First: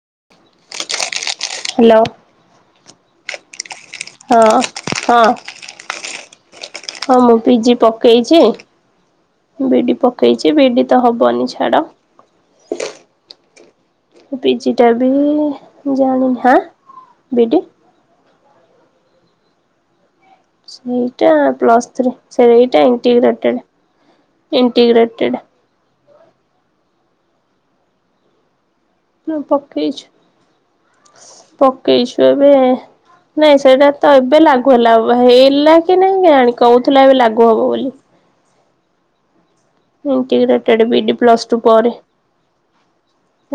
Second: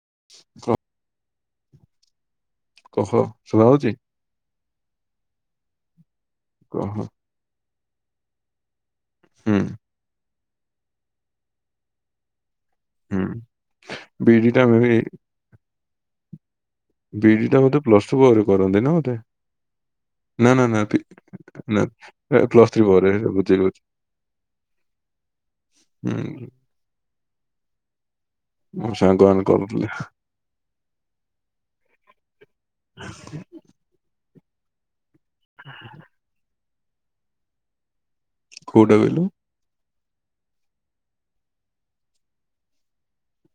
[inaudible] Hello. [unintelligible] ଶୁଣା ହଉଛି । ହଁ ହଁ କହ ହୁଁ । ହଁ ମୁଁ ପିଜି ପକେଇଛି ବିଡି ପକେଇଛି କି ବିଡି ତ ହବନି ଛାଡ ହୁଁ। ବିଡି ଟା ମେ ପିଜିଟା ବି ଜାଣି ହାଁ ବିଡ଼ି ବିଡି ଟା ବୋଧେ ପ୍ଲସ ଟୁ ପରେ କରନ୍ତି ନା [unintelligible] ନା ପି- ସେଇଟା ନା ପ୍ଲସ ଥ୍ରୀ ସରି ପ୍ଲସ ଏଇଟା ଥ୍ରୀ ପରେ ବୁଝିଲି ଇଣ୍ଟିଗ୍ରେଟେଡ ବୁଝିଲି ଇଣ୍ଟିଗ୍ରେଟେଡ । ହୁଁ । ହଁ ସାଙ୍ଗମାନେ କରୁଥିଲେ ପକେଇଛୁ ପକେଇଛୁ ଏବେ ନାଇଁ ସେଟା ତ ଏବେ ଏବେ ଲାଗୁ ହେଲା ଆଉ। ହେଇଲା କି ନାଇଁ ଜାଣି କହୁଥିଲା ଏବେ ଲାଗୁ ହବ ବୋଲି। କୋଉଟା କହିଲୁ? ଇଣ୍ଟିଗ୍ରେଟେଡ ବିଡି ପ୍ଲସ୍ ଟୁ ପରେ।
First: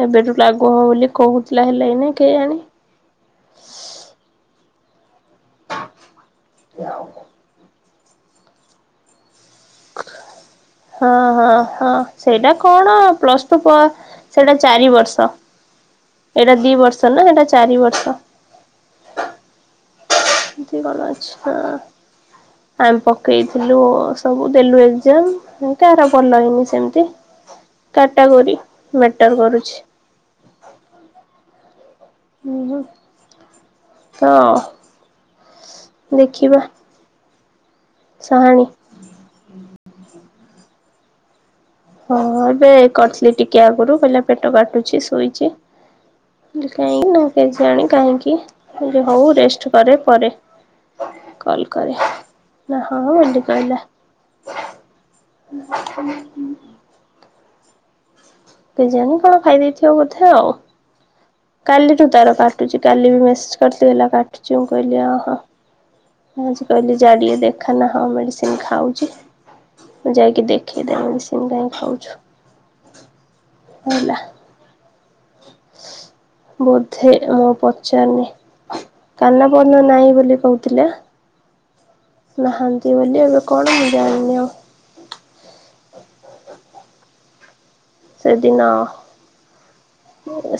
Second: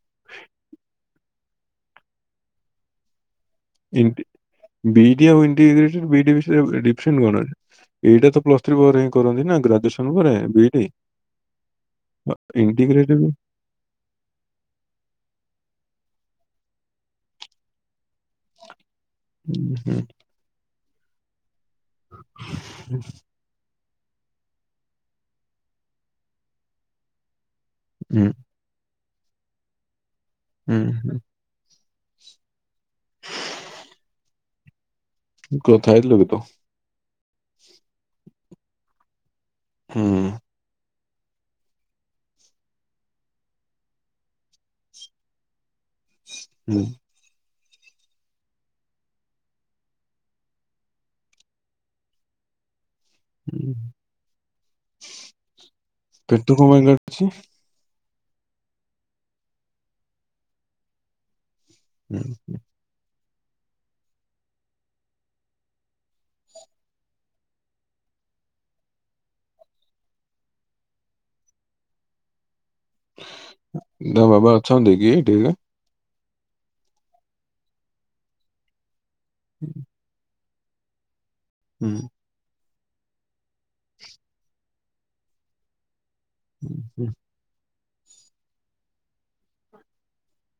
ଏବେଠୁ ଲାଗୁ ହବ ବୋଲି। କହୁଥିଲା ହେଲାକି ନାଇଁ କେୟାଣି। ଇଣ୍ଟ ବି ବି ଆଉ ଇଣ୍ଟି ଭିତ୍ ବି ଡ଼ି ଭିତରେ ଡିଫରେଣ୍ଟ କଣ? ଏଇଟା ତ ପ୍ଲସ ଥ୍ରୀ ପରେ ହିଁ କରନ୍ତି ନା। ଗ୍ରାଜୁଏସନ ପରେ ବିଇଡି ହଁ ହଁ ହଁ ସେଇଟା କଣ ଇଣ୍ଟିଗ୍ରେଟେଡ ହୁଁ ପ୍ଲସ ଟୁ ପ ସେଇଟା ଚାରି ବର୍ଷ। ଏଇଟା ଦି ବର୍ଷ ନା ଏଇଟା ଚାରି ବର୍ଷ। ହୁଁ। ଇ ଗଲ ଅଛି। ହଁ ଆମେ ପକେଇଥିଲୁ। ସବୁ ଦେଲୁ ଏଗଜାମ ଏମିତି ହାର ଭଲ ହେଇନି ସେମତି। କାଟାଗୋରି। ମେଟର କରୁଛି। ହୁଁ ହୁଁ। ହୁଁ ହୁଁ। ହଁ। କଥା ହେଲୁକି ତ। [inaudible] ସାହାଣୀ। ହୁଁ। ହଁ ଏବେ କରିଥିଲି ଟିକେ ଆଗରୁ ।କହିଲା ପେଟ କାଟୁଛି ଶୋଇଛି। ହୁଁ [unintelligible] ଜାଣି କାହିଁକି ।ଯେ ହଉ ରେଷ୍ଟ କରେ ପରେ କଲ୍ କରେ ନା। ହଁ ଏମିତି ହୁଁ। କହିଲା। ଛି। କେଜାଣି କଣ ଖାଇ ଦେଇଥିବ ବୋଧେ ଆଉ। କାଲିଠୁ ହୁଁ। ତାର କାଟୁଛି ।କାଲି ବି ମେସ ଚି ହେଲା କାଟୁଚି ମୁଁ କହିଲି ଅଁ ହଁ। ଆଜି କହିଲି ଯା ଟିକେ ଦେଖା ନା ହଁ ମେଡିସିନ ଖାଉଛି। ମୁଁ ଯାଇକି ଦେଖେଇ ଦେ ମେଡ଼ିସିନ କାଇଁକି ଖାଉଛୁ। ହେଲା। ତା ବାବା ଅଛନ୍ତି କି। [inaudible] ବୋଧେ ମୋ ପଚ୍ଚାର ନ କାନ ପନ ନାହିଁ ବୋଲି କହୁ ଏତଥିଲା ହୁଁ। ହନ୍ତି ବୋଲି ଏବେ କଣ ମୁଁ ଜାଣିନି ଆଉ। ହୁଁ ହୁଁ। ସେଦିନ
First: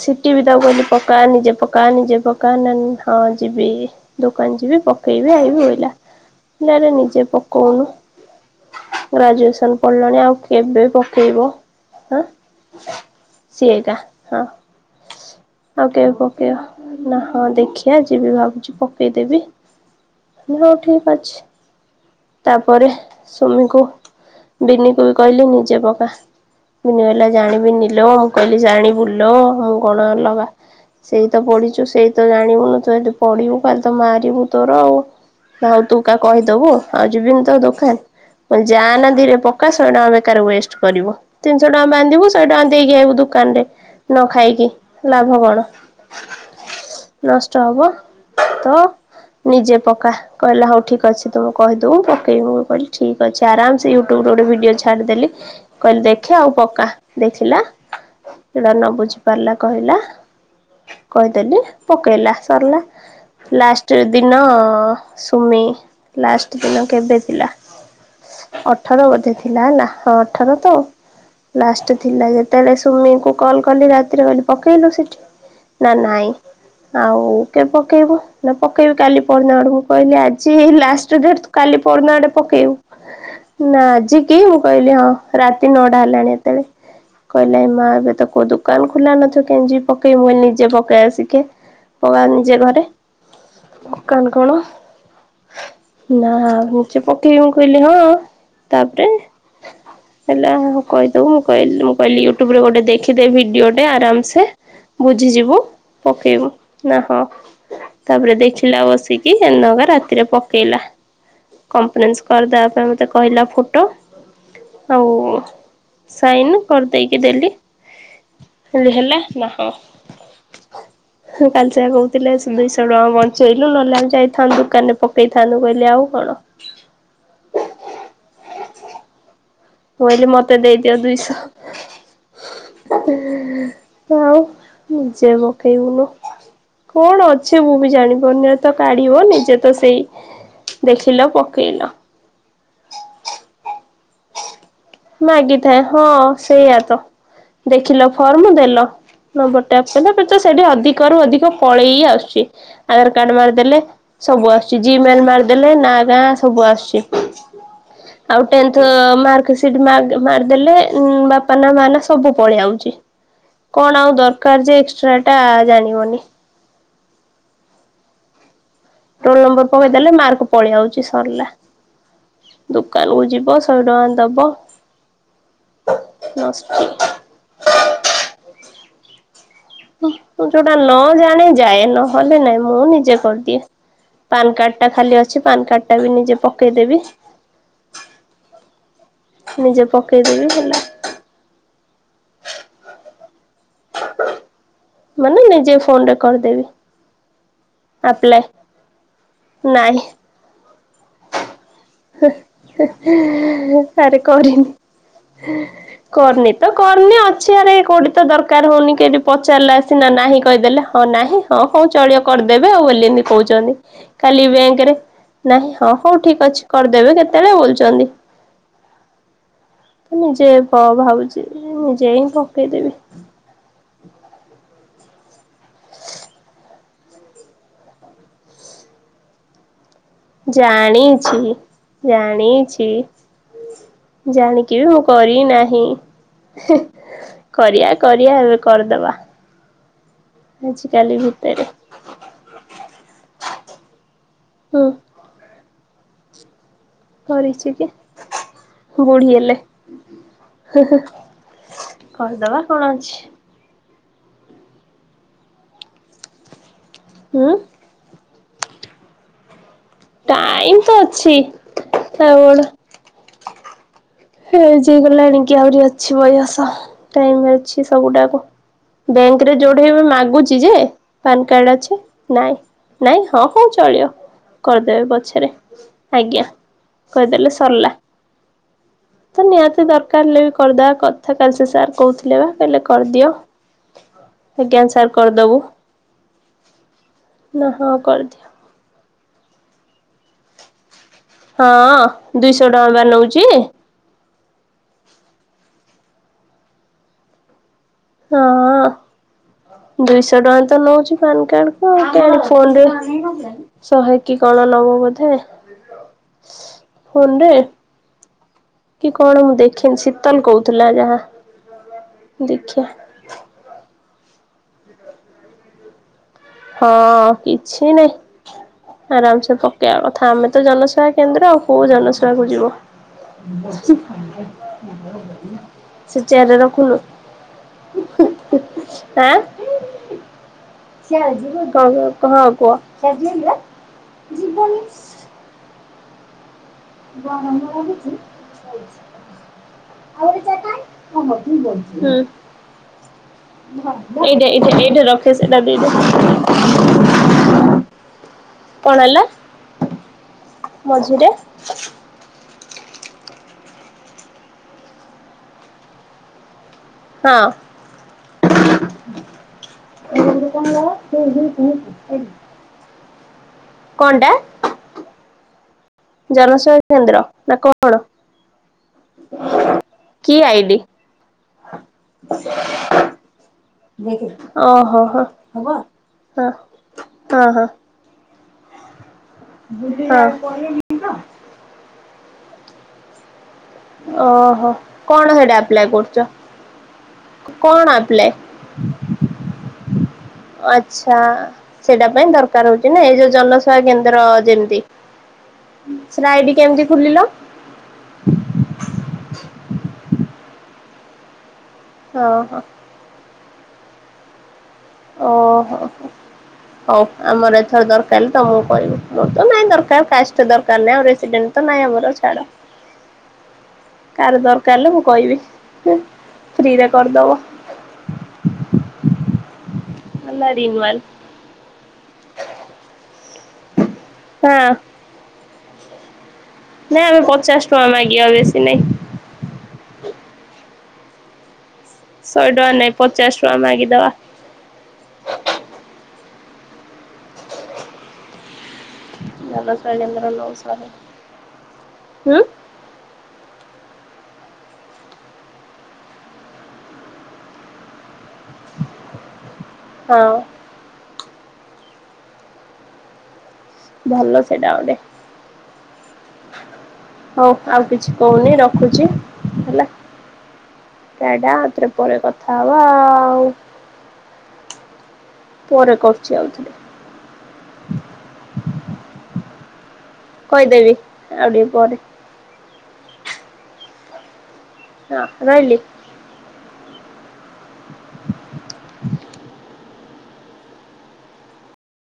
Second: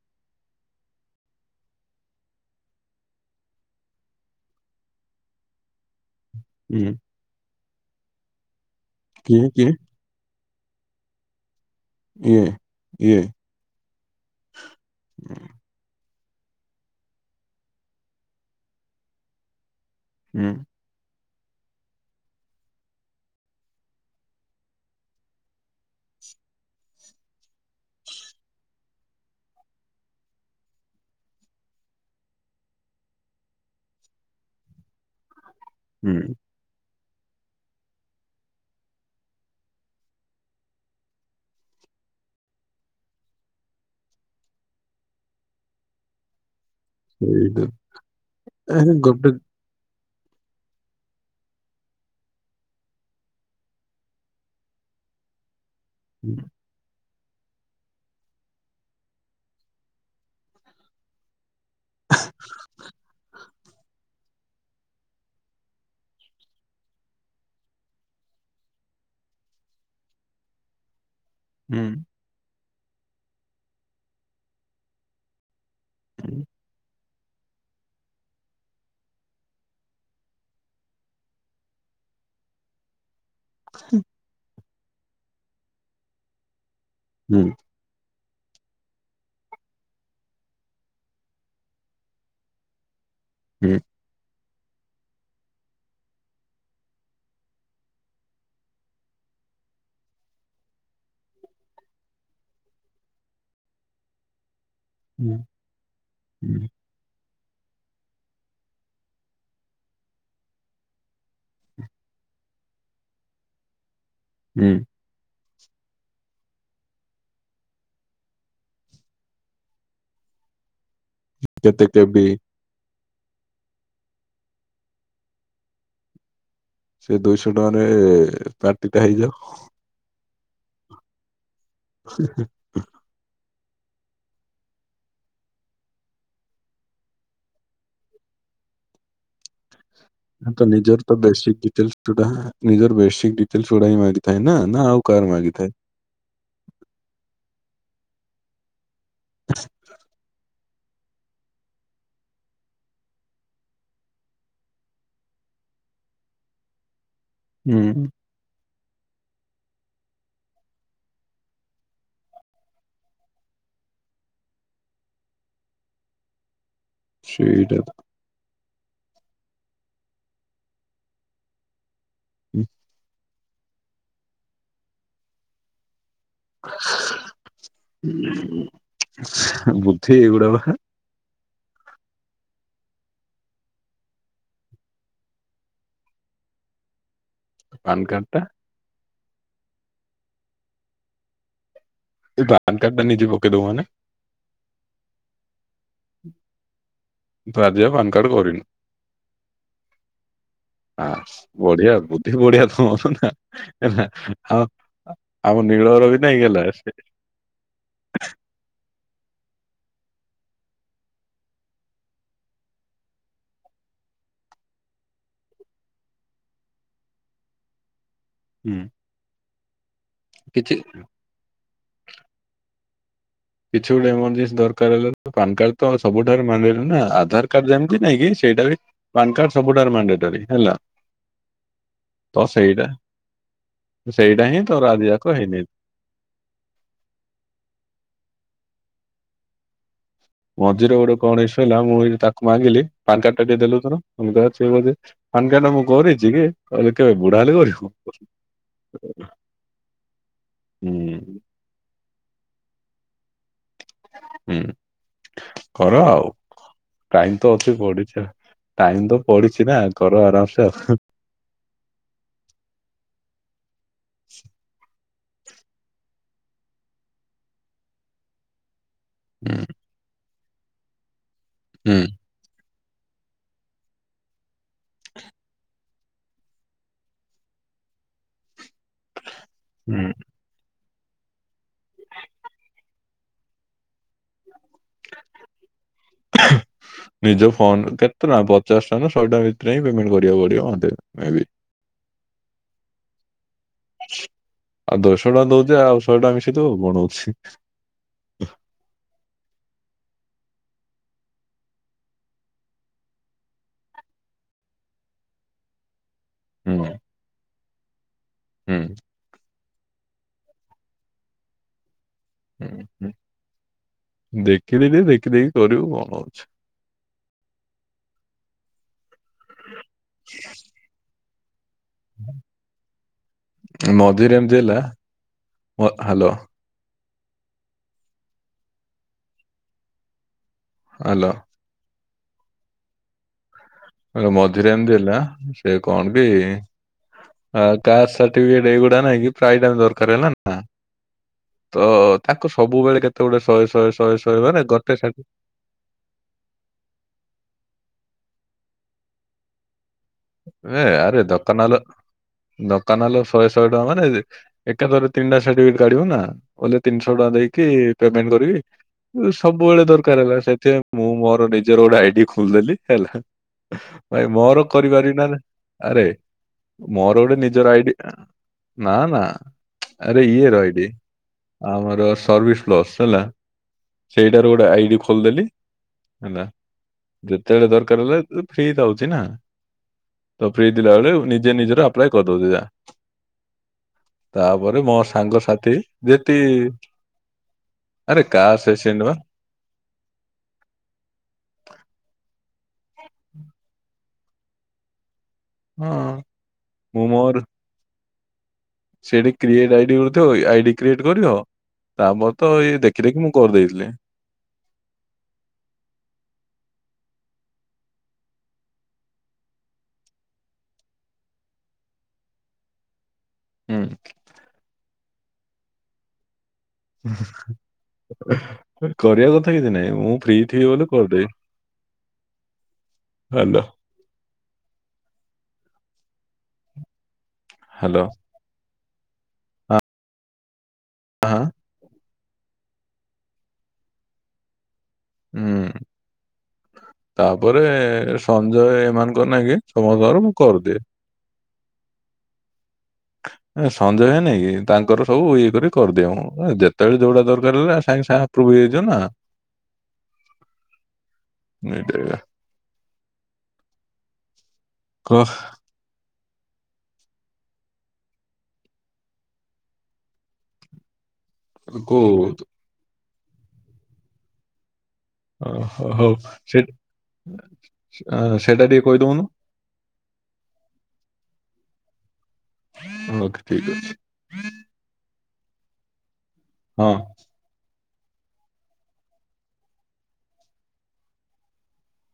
ସିଟିି ବି ତାକୁ କହିଲି ପକା ନିଜେ ପକା ନିଜେ ପକା ନ ହଁ ଯିବି ଦୋକାନ ଯିବି ପକେଇବି ଆଇବି ବୋଇିଲ ନିଜେ ପ କୁଣ ଗ୍ରାଜୁଏସନ ପଢିଲଣି ଆଉ। କେବେ ପକେଇବ। ହଁ ସେଇଟା। ହଁ ଆ ପକେଇବ ପକେଇବା ନା ହଁ ଦେଖିଆ ଯିବି ଭାବୁଛି ପକେଇ ଦେବି। ହଉ ଠିକ ଅଛି। ତାପରେ ସୁମିକୁ ବିିନି କୁ ବି କହିଲି ନିଜେ ପକା ବିିନି ହେଲା ଜାଣିବି ନିଲ ମୁଁ କହିଲି ଜାଣ ବୁଲ। ହ୍ୟାଲୋ ମୁଁ କଣ ଅଲଗା ସେଇ ତ ପଢିଛୁ ସେଇ ତ ଜାଣିବୁନୁ ତୁ ଯି ପଢିବୁ ଖାଲି ତ ମାରିବୁ ତୋର ଆଉ ହଉ ତୁ କା କହିଦବୁ। ଆଉ ଯିବିନି ତ ଦୋକାନ ଯା ନା ଧିରେ ପକା ଶହେ ଟଙ୍କା ବେକାର ୱେଷ୍ଟ କରିବ ତିନିଶହ ଟଙ୍କା ବାନ୍ଧିବୁ ଶହେ ଟଙ୍କା ଦେଇକି ଆିବୁ ଦୋକାନ ରେ ନ ଖାଇକି ଲାଭ କଣ ନଷ୍ଟ ହବ ତ ନିଜେ ପକା କହିଲା ହଉ ଠିକ ଅଛି ତମେ କହିଦବୁ ପକେଇବୁଁ କହିଲି ଠିକ ଅଛି ଆରାମ ସେ ୟୁଟ୍ୟୁବ ଗୋଟେ ଭିଡିଓ ଛାଡିଦେଲି। କହିଲେ ଦେଖେ ଆଉ ପକା। ଦେଖିଲା ପୁରା ନବ ବୁଝିପାରିଲା କହିଲା କହିଦେଲି। ପକେଇଲା ସରିଲା। ଲାଷ୍ଟ ଦିନ ସୁମି ଲାଷ୍ଟ ଦିନ କେବେ ଥିଲା ଅଠର ବଧେ ଥିଲା ହେଲା ହଁ ଅଠର ତ ଲାଷ୍ଟ ଥିଲା ଲାଗ ତାଲେ ସୁମି କ କଲ୍ କଲି ରାତିରେ କଲି ପକେଇଲୁ ସେଠି। ନା ନାଇ ଆଉ କେବେ ପକେଇବୁ ନା ପକେଇବି କାଲି ପଡ଼ନା ଆଡକୁ କହିଲି ଆଜି ଲାଷ୍ଟ ଡେଟ୍ କାଲି ପନା ଆଡେ ପକେଇବୁ। ନା ଆଜି କି କହିଲି ହଁ ରାତି ନଅଟା ହେଲାଣି ଏତେବେଳେ କହିଲା ଏ ମା ଏବେ ତ କୁଦୁ ଦୋକାନ ଖୋଲା ନଥିବ କେମତି ପକେଇ ମୁ ନିଜେ ପକେଇ ଆସିକେ ପ ନିଜେ କରେ କଣ କଣ? ନା ପକେଇବି ମୁଁ କହିଲି ହଁ ତାପରେ ହେଲା କହିଦବ ମୁଁ କହିଲି ମୁଁ କହିଲି ୟୁଟୁବରେ ଗୋଟେ ଦେଖିଦେବ ଭିଡି ଭିଡ଼ିଓଟେ ଆରାମ ସେ ବୁଝିଯିବୁ ପକେଇବୁ ନା ହଁ। ତାପରେ ଦେଖିଲା ବସିକି ଏନଗ ରାତିରେ ପକେଇଲା କପନ୍ସ କରିଦ ପାଇଁ ମତେ କହିଲା ଫଟୋ ଆଉ। ସାଇନ କରିଦେଇକି ଦେଲି ହେ ହେଲେ ନା ହଁ। କାଲି କେତେ ସେଇଆ କେବି କହୁଥିଲେ ସୁ ଦୁଇଶହ ରଙ୍ଗ। ବଞ୍ଚେଇଲୁ ନହେଲେ ଆମ ଯାଇଥାନ୍ତୁ ଦୋକାନ ରେ ପକେଇଥାନ୍ତୁ କହିଲେ ଆଉ କଣ? ସେ ଦୁଇଶହ ଟଙ୍କାରେ ପାଟି ଟା ହେଇଯାଉ। ମୁଁ କହିଲି ମତେ ଦେଇଦିଅ ଦୁଇଶହ [unintelligible] ଆଉ ନିଜେ ପକେଇବୁନୁ କଣ ଅଛି ମୁଁ ବି ଜାଣିିବନି ତ କାଢିବ ନିଜେ ତ ସେଇ ତ ନିଜର ତ ଦେଖିଲ ବେଶିକ ପକେଇଲ। ଡିଟେଲସ ଡା ନିଜର ବେସିକ ଡିଟେଲସ ଗୁଡ଼ା ହିଁ ଭାରି ଥାଏ ନା। ନା ଆଉ କାହାର ମାଗିଥାଏ ହଁ ସେଇଆ ତ। ଦେଖିଲ ଫର୍ମ ଦେଲ ନମ୍ବର ଟପ କ ପଚ [unintelligible] ସେଠି ଅଧିକରୁୁ ଅଧିକ ପଳେଇ ଆସୁଛି ଆଧାର କାର୍ଡ ମାରିଦେଲେ ସବୁ ଆସୁଛି ଜିମେଲ ମାରିଦେଲେ ନା ଗାଁ ସବୁ ଆସୁଛି। ହୁଁ। ତ ମାର୍କ ଆ ମାରିଦେଲେ ବାପା ନା ମା ନା ସବୁ ପଳେଇଆଉଛି କଣ ଆଉ ଦରକାର ଯେ ଏକ୍ସଟ୍ରା ଟା ଜାଣିବନି ଶଇଡ଼ [unintelligible] ରୋଲ ନମ୍ବର ପକେଇଦେଲେ ମାର୍କ ପଳେଇଆାଉଚଛି ସରିଲା। ଦୋକାନକୁ ଯି ପୁଅ ସହେ ଟଙ୍କା ଦବ ନଷ୍ଟ। ହୁଁ। [inaudible] ତୁ ଏଗୁଡା ବା ଯୋଉଟା ନ ଜାଣ ଯାଏ ନହେଲେ ନାଇଁ ମୁଁ ନିଜେ କରିଦିଏ ପାନ କାର୍ଡ ଟା ଖାଲି ଅଛି ପାନ କାର୍ଡ ଟା ବି ନିଜେ ପକେଇଦେବି। ପାନ୍ କାର୍ଡ ଟା ନିଜେ ପକେଇଦେବି ହେଲା। ତୋ ପାୟନ୍ କାଡ଼ ଟା ନିଜେ ପକେଇ ଦବୁ ମାନେ? ମାନେ ନିଜ ଫୋନ ରେ କରିଦେବି। ତୁ ଆଜି ଆଉ ପାନ୍ କାର୍ଡ ଆପ୍ଲା କରିନୁ ନାଇଁ। ଆ ହେଲା ଆରେ କୋଉଠି ଆଉ ଆମ ନୀଳର ବି ନାଇଁ କରିନି, ହେଲା ତ ସେ କରିନି ଅଛି ଆଡେ କୋଉଠି ତ ଦରକାର ହୋଉନି ପଚାରିଲା ସିନା ନାହିଁ କହିଦେଲେ, ହଁ ନାହିଁ, ହଁ ହଉ ଚଳିବ କରିଦେବେ ବୋଲିନି କୋହୁଛନ୍ତି । କାଲି ବ୍ୟାଙ୍କ ରେ ନାହିଁ ହଁ ହୋଉ ଠିକ୍ ଅଛି । କରଦେବେ କେତେଳେ ବୁଲୁଚନ୍ତି । ହୁଁ। ନିଜେ କିଛି ଭାବୁଛି ନିଜେ ହିଁ ପକେଇଦେବି କିଛି ଗୋଟେ ଏମର୍ଜେନ୍ସି ଦରକାର ହେଲା ପାନ କାର୍ଡ ତ ସବୁଠାରେ ମାନଡେଟ୍ ନା ଆଧାର କାର୍ଡ ଯେମିତି ନାଇଁ କି ସେଇଟା ବି ପାନ କାର୍ଡ ସବୁଠାରେ ମାନଡେଟ୍। ଜାଣିଛି ତ ସେଇଟା ଜାଣିଛି ସେଇଟା ହିଁ ଜାଣିକି ତୋର ବି ମୁଁ ଆଜି ଯାକ ହେଇନି କରିନାହିଁ କରିବା କରିବା। କରିଦବା। ମଝିରେ ଗୋଟେ ଆଜିକାଲି କଣ ଇସୁ ଭିତରେ ହେଲା ମୁଁ ଏଇ ତାକୁ ମାଗିଲି ପାନ କାର୍ଡ ଟା ଟିକେ ଦେଲୁ ତୋର କ ହୁଁ [unintelligible] ପାନ କାର୍ଡ ଟା ମୁଁ କରିଛି [unintelligible] ଜିଗେ କହିଲି କେବେ ବୁଢା ହେଲେ କରିଛି କି କରିବୁ ବୁଢୀ ହେଲେ କରିଦବା କଣ ଅଛି। ହୁଁ କର ଆଉ ଟାଇମ ତ ହୁଁ ଅଛି ପଡିଜା ଟାଇମ୍ ତ ପଡିିଛି ନା। କର ଆରାମସେ ଟାଇମ ଆଉ। ତ ଅଛି ତାପର [unintelligible] ହଁ ଯ ଗ ଲାଣି କି ଆହୁରି ଅଛି ବୟସ ଟାଇମ ଅଛି ସବୁଡାକୁ ବ୍ୟାଙ୍କ ରେ ହୁଁ ଯୋଉଠି ଏବେ ମାଗୁଛି। [unintelligible] ଯେ ପାନ କାର୍ଡ ଅଛି ହୁଁ ନାଇଁ ନାଇଁ ହଁ ହଉ ଚଳିବ କରିଦେବେ ପଛରେ ଆଜ୍ଞା କହିଦେଲେ ସରିଲା ତ ନିହାତି ହୁଁ। ଦରକାର ହେଲେ ବି କରିଦଵା। କଥା କାଲି ସେ ସାର୍ କହୁଥିଲେ ବା କହିଲେ କରିଦିଅ। ଆଜ୍ଞାା ସାର୍ କରିଦବୁ ନା ହଁ କରିଦିଅ। [unintelligible] ଛଟା ଭିତରେଁ ହିଁ ପେମେଣ୍ଟ କରିବା ପଡିବ ମୋତେ। ହଁ। ଦୁଇଶହ ଟଙ୍କା ବା ନେଉଛି। ଆଉ ଦୁଇ ଶହ ଟଙ୍କା ଦଉଛି ଆଉ ଶହେ ଟଙ୍କା ମିଶେଇ ଦଵୁ କଣ ହଉଛି। ହଁ। ଦୁଇଶହ ଟଙ୍କା ତ ନଉଛି ପାନ କାର୍ଡ କୁ [unintelligible] ଫୋନେରେ ଶହେଟି କଣ ନବ ବୋଧେ। ହୁଁ ଫୋନରେ ହୁଁ କି କଣ ମୁଁ ଦେଖି ଦେଖିନ ଶୀତଲ କହୁଥିଲା ଯାହା। ଦେଖିଆ। ଦେଖିଲେ ବି ଦେଖିଦେଇକି କରିବୁ କଣ ହଉଛି। ହଁ କିଛି ନାଇଁ ଆରାମ ସେ କ କଥା ଆମେ ତ ଜନସେବା କେନ୍ଦ୍ର। କୋଉ ଜନଶୁବାକୁ ଯିବ ମଝିରେ ଏମିତି ହେଲା ସେ ହ୍ୟାଲୋ ଚେୟାର ରେ ରଖୁନୁ ଆଁ? ହ୍ୟାଲୋ [unintelligible] ହଁ କୁହ। ମଝିରେ ଏମିତି ହେଲା ସେ କଣ କି ତା ସାଠି ପିକେଟ୍ ଏଇଗୁଡା ନହିଁ କି ଦରକାର ହେଲା ହଁ ନା କୁହ ତ ହୁଁ। ତାକୁ ସବୁବେଳେ କେତେ ଗୁଟେ ଶହେ ଶହେ ଶହେ ଏଇଟା ଶହେ ଏଇଟା ଗୋଟେ ଏଇଟା ସା ରଖେ ସେଇଟା ଦେଇଦେ କଣ ହେଲା? ଏ ଆରେ ମଝିରେ ଦୋକାନ ଵାଲା ଦୋକାନ ହେଲେ ଶହେ ଶହେ ଟଙ୍କା ମାନେ ଏକାଥର ତିନିଟା ସାର୍ଟିଫିକେଟ କାଢିବ ନା ବଲେ ତିନିଶହ ଟଙ୍କା ହଁ ଦେଇକି ପେମେଣ୍ଟ କରିବି ସବୁବେଳେ ଦରକାର ହେଲା ସେଥିପାଇଁ ମୁଁ ମୋର ନିଜର ଗୋଟେ ଆଇଡି ଖୋଲିଦେଲି ହେଲା। ଭାଇ କଣଟା? ମୋର [unintelligible] ଆରେ ଜନସେବା କେନ୍ଦ୍ର ମୋର ଗୋଟେ ନା ନିଜର ଆଇଡି କଣ ନା ନା ଆରେ କି ଇଏର ଆଇଡି ଆଇଡ଼ି ଆମର ସର୍ଭିସ୍ ପ୍ଲସ୍ ହେଲା ସେଇଟାର ଗୋଟେ ଆଇଡି ଓହୋ ହୋ ଖୋଲିଦେଲି ହେଲା ହଁ ହଁ ହଁ ଯେତେବେଳେ ଦରକାର ହେଲା ଫ୍ରି ଥାଉଛି ନା। ତ ଫ୍ରି ହଁ ଥିଲାବେେଳେ ନିଜେ ନିଜର ଅପ୍ଲାଏ କଦଉଛି ଯା। ଓହୋ ତାପରେ ମୋ କଣ ସେଇଟା ସାଙ୍ଗସାଥି ଆପ୍ଲାଏ କରୁଛ? ଯେତିି କଣ ଆରେ ଆପ୍ଲାଏ କାହା ସେଣ୍ଡ ବା। ଆଚ୍ଛା ସେଇଟା ପାଇଁ ଦରକାର ହଉଛି ନା ଏଇ ଯୋଉ ଜନସେବା କେନ୍ଦ୍ର ଯେମିତି? ହଁ ସଇଟା ଆଇଡି କେମିତି ମୁଁ ଖୋଲିଲ? ମୋର [inaudible] ସେଇଠି କ୍ରିଏଟ ଆଇଡି ହୋଉଥିବ ଆଇଡି କ୍ରିଏଟ କରିବ ତା ପରେ ତ ଓହୋ ଇଏ ଦେଖି ଦେଖି ମୁଁ କରି ଦେଇେଇଥିଲେ। ଓହୋ ହଉ ଆମର ଏଥର ଦରକାର ତମକୁ କହିବୁ ମୋର ତ ନାଇଁ ଦରକାର କାଷ୍ଟ ଦରକାର ନାହିଁ ଆଉ ରେସିଡେଣ୍ଟ ତ ନହିଁ ଆମର ଛାଡ। ହୁଁ କାହାର ଦରକାର କହିବି ହୁଁ। କରିବା କ ଥା କିଛି ନାହିଁ। ମୁଁ ହେଲା ଫ୍ରିଟ ହେଇଗଲେ ରିନୁଆଲ କରିଦେବି। ହାଲୋ। ହଁ। ନାଇଁ ଆମେ ପଚାଶ ଟଙ୍କା ହ୍ୟାଲୋ ମାଗିବା ବେଶୀ ନାଇଁ। [inaudible] ହଁ। ଶହେ ଟଙ୍କା ନାଇଁ ପଚାଶ ଟଙ୍କା ମାଗି ଦବା। ହୁଁ ତାପରେ ସଞ୍ଜୟ ଏ ମାନେ ନ ଜନସେବା ସମସ୍ତଙ୍କରୁ କେନ୍ଦ୍ର ମୁଁ କରିଦିଏ। ନଉଶହରେ ହୁଁ। ସଞ୍ଜୟ ହେଇନି କି ତାଙ୍କର ସବୁ ଇଏ କରି କରିଦିଏ ମୁଁ ଯେତେବେଳେ ଯୋଉଡା ଦରକାର ହେଲା ସାଙ୍ଗେ ସାଙ୍ଗେ ଆପ୍ରୁଭ ହେଇଯିବ ନା। ହଁ ନିଟ୍ରେଲା। ଭଲ ସେଇଟା ଗୋଟେ। କହ ହଉ ଆଉ କିଛି କହୁନି ରଖୁଛି ହେଲା। ଟା ଟା ଆଉ ଥରେ କୋଉ ପରେ କଥା ହବା। ହଉ। ଓ ହଉ କରୁଛି ସେ ଆଉଥରେ ସେଟା ଟିକେ କହିଦଉନୁ। କହିଦେବି ଆଉ ଟିକେ ପରେ। ଓକେ ହଁ ଠିକ ଅଛି। ହଁ ରହିଲି? ହଁ।